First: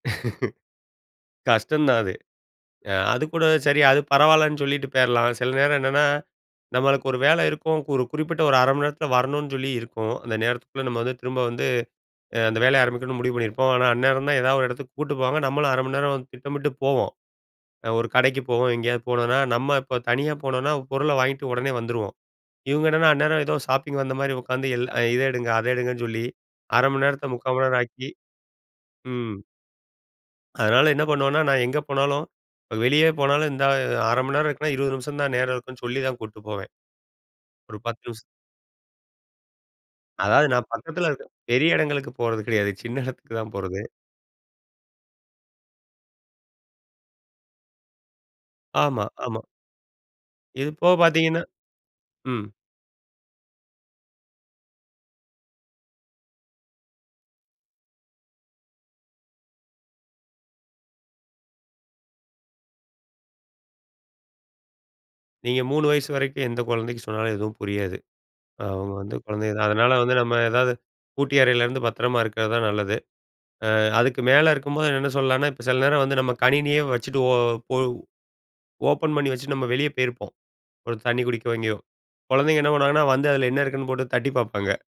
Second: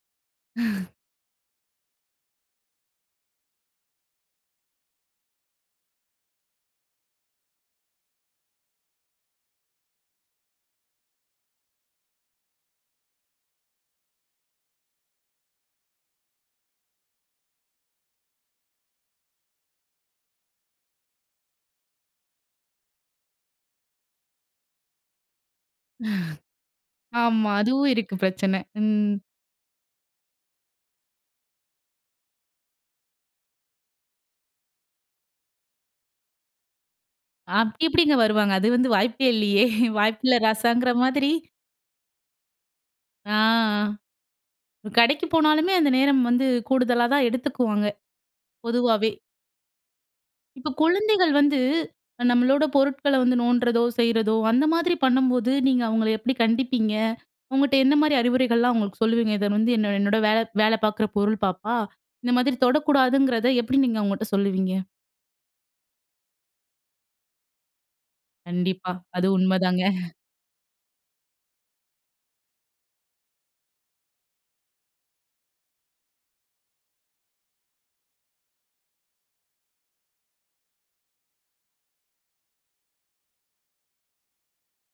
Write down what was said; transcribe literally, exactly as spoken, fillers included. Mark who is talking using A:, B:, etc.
A: கஷ்டம் தான் அது. அ அதுக்கூட சரி அது பரவாயில்லன்னு சொல்லிட்டு போயிர்லாம். சில நேரம் என்னன்னா, நம்மளுக்கு ஒரு வேலை இருக்கும். ஒரு குறிப்பிட்ட ஒரு அரை மணி நேரத்தில வரணுன்னு சொல்லி இருக்கும். அந்த நேரத்துக்குள்ள நம்ம வந்து திரும்ப வந்து அ அந்த வேலைய ஆரம்பிக்கணும்னு முடிவு பண்ணியிருப்போம். ஆனா, அந்நேரம் தான் எதாவது ஒரு இடத்துக்கு கூட்டு போவாங்க, நம்மளும் அரை மணி நேரம் திட்டமிட்டு போவோம். அ ஒரு கடைக்கு போவோம். எங்கேயாவது போனோன்னா, நம்ம இப்போ தனியா போனோனா பொருள வாங்கிட்டு உடனே வந்துருவோம். இவுங்க என்னன்னா, அந்நேரம் ஏதோ ஷாப்பிங் வந்தமாரி உட்காந்து எல் இத எடுங்க அதை எடுங்கன்னு சொல்லி,
B: [unintelligible]
A: அரை மணி நேரத்த
B: ஆமா
A: முக்கால் மணி நேரம்
B: அதுவும்
A: ஆக்கி
B: இருக்கு பிரச்சன, ம்.
A: ம். அதனால என்ன பண்ணுவன்னா, நான் எங்க போனாலும் வெளியே போனாலும் இந்த அ அரை மணி நேரம் இருக்குன்னா, இருவது நிமிஷம் தான் நேரம் இருக்குன்னு சொல்லி தான் கூட்டு போவேன்.
B: ஆ.
A: ஒரு பத்து
B: எப்பிடிங்க
A: நிமிஷ்
B: வருவாங்க? அது வந்து வாய்ப்பே இல்லையே! வாய்ப்பில்ல
A: அதாவது நான்
B: ராசாங்கிற
A: பக்கத்தில இருக்க
B: மாதிரி.
A: பெரிய இடங்களுக்கு போறது கிடையாது. சின்ன
B: ஆ,
A: இடத்துக்கு தான் போறது.
B: ஆ. கடைக்கு போனாலுமே அந்த நேரம் வந்து கூடுதலா தான் எடுத்துக்குவாங்க.
A: ஆமா,
B: பொதுவாவே!
A: ஆமா.
B: இப்ப
A: இதுபோக
B: குழந்தைகள்
A: பாத்தீங்கன்னா
B: வந்து அ
A: ம்.
B: நம்மளோட பொருட்கள்ல வந்து நோண்டுறதோ! செய்றதோ! அந்த மாதிரி பண்ணும்போது, நீங்க அவுங்கள எப்பிடி கண்டிப்பீங்க? உங்கட்ட என்னமாரி அறிவுரைகள்லாம் அவுங்களுக்கு சொல்லுவீங்க. "இத வந்து என்ன என்னோட வேல, வேல பாக்குற பொருள் பாப்பா! இந்த மாதிரி தொடக்கூடாதுங்கிறத" எப்பிடி நீங்க அவுங்கட்ட சொல்லுவீங்க.
A: நீங்க மூனு வயசு வரைக்கும் எந்த குழந்தைக்கு சொன்னாலும் எதுவும் புரியாது.
B: கண்டிப்பா.
A: நாம வந்து
B: அது
A: குழந்தைக தான்.
B: உண்மைதாங்க.
A: அதனால வந்து நம்ம ஏதாவது பூட்டிய அறையிலருந்து பத்திரமா இருக்கிறது தான் நல்லது. அ அதுக்கு மேல இருக்கும்போது, என்னன்னு சொல்லலான்னா, இப்ப சில நேரம் வந்து நம்ம கணினியே வச்சுட்டு ஓ ஒ ஓப்பன் பண்ணி வச்சுட்டு நம்ம வெளிய போயிருப்போம். ஒரு தண்ணீ குடிக்கவோ, எங்கேயோ குழந்தைங்க என்ன பண்ணுவாங்கன்னா வந்து அதில என்ன இருக்குன்னு போட்டு தட்டிப் பாப்பாங்க.